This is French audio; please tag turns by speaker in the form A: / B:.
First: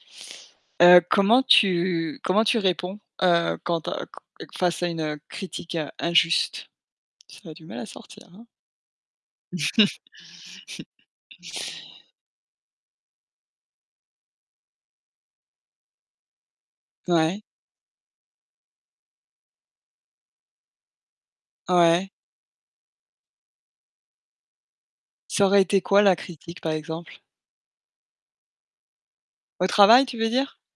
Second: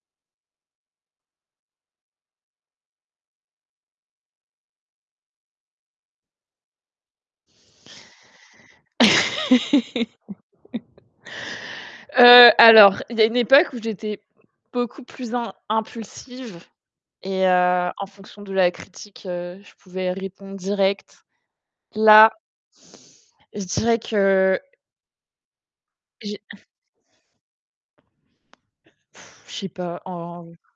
A: Heu, comment tu comment tu réponds, heu, quand a face à une, heu, critique injuste? Ça a du mal à sortir, hein.
B: Heu, alors, il y a une époque où j'étais beaucoup plus im impulsive
A: Ouais.
B: et heu, en fonction de la critique, heu, je pouvais répondre direct.
A: Ouais.
B: Là je dirais que
A: Ça aurait été quoi, la
B: j'ai
A: critique, par exemple?
B: Je sais
A: Au
B: pas,
A: travail, tu veux
B: en
A: dire?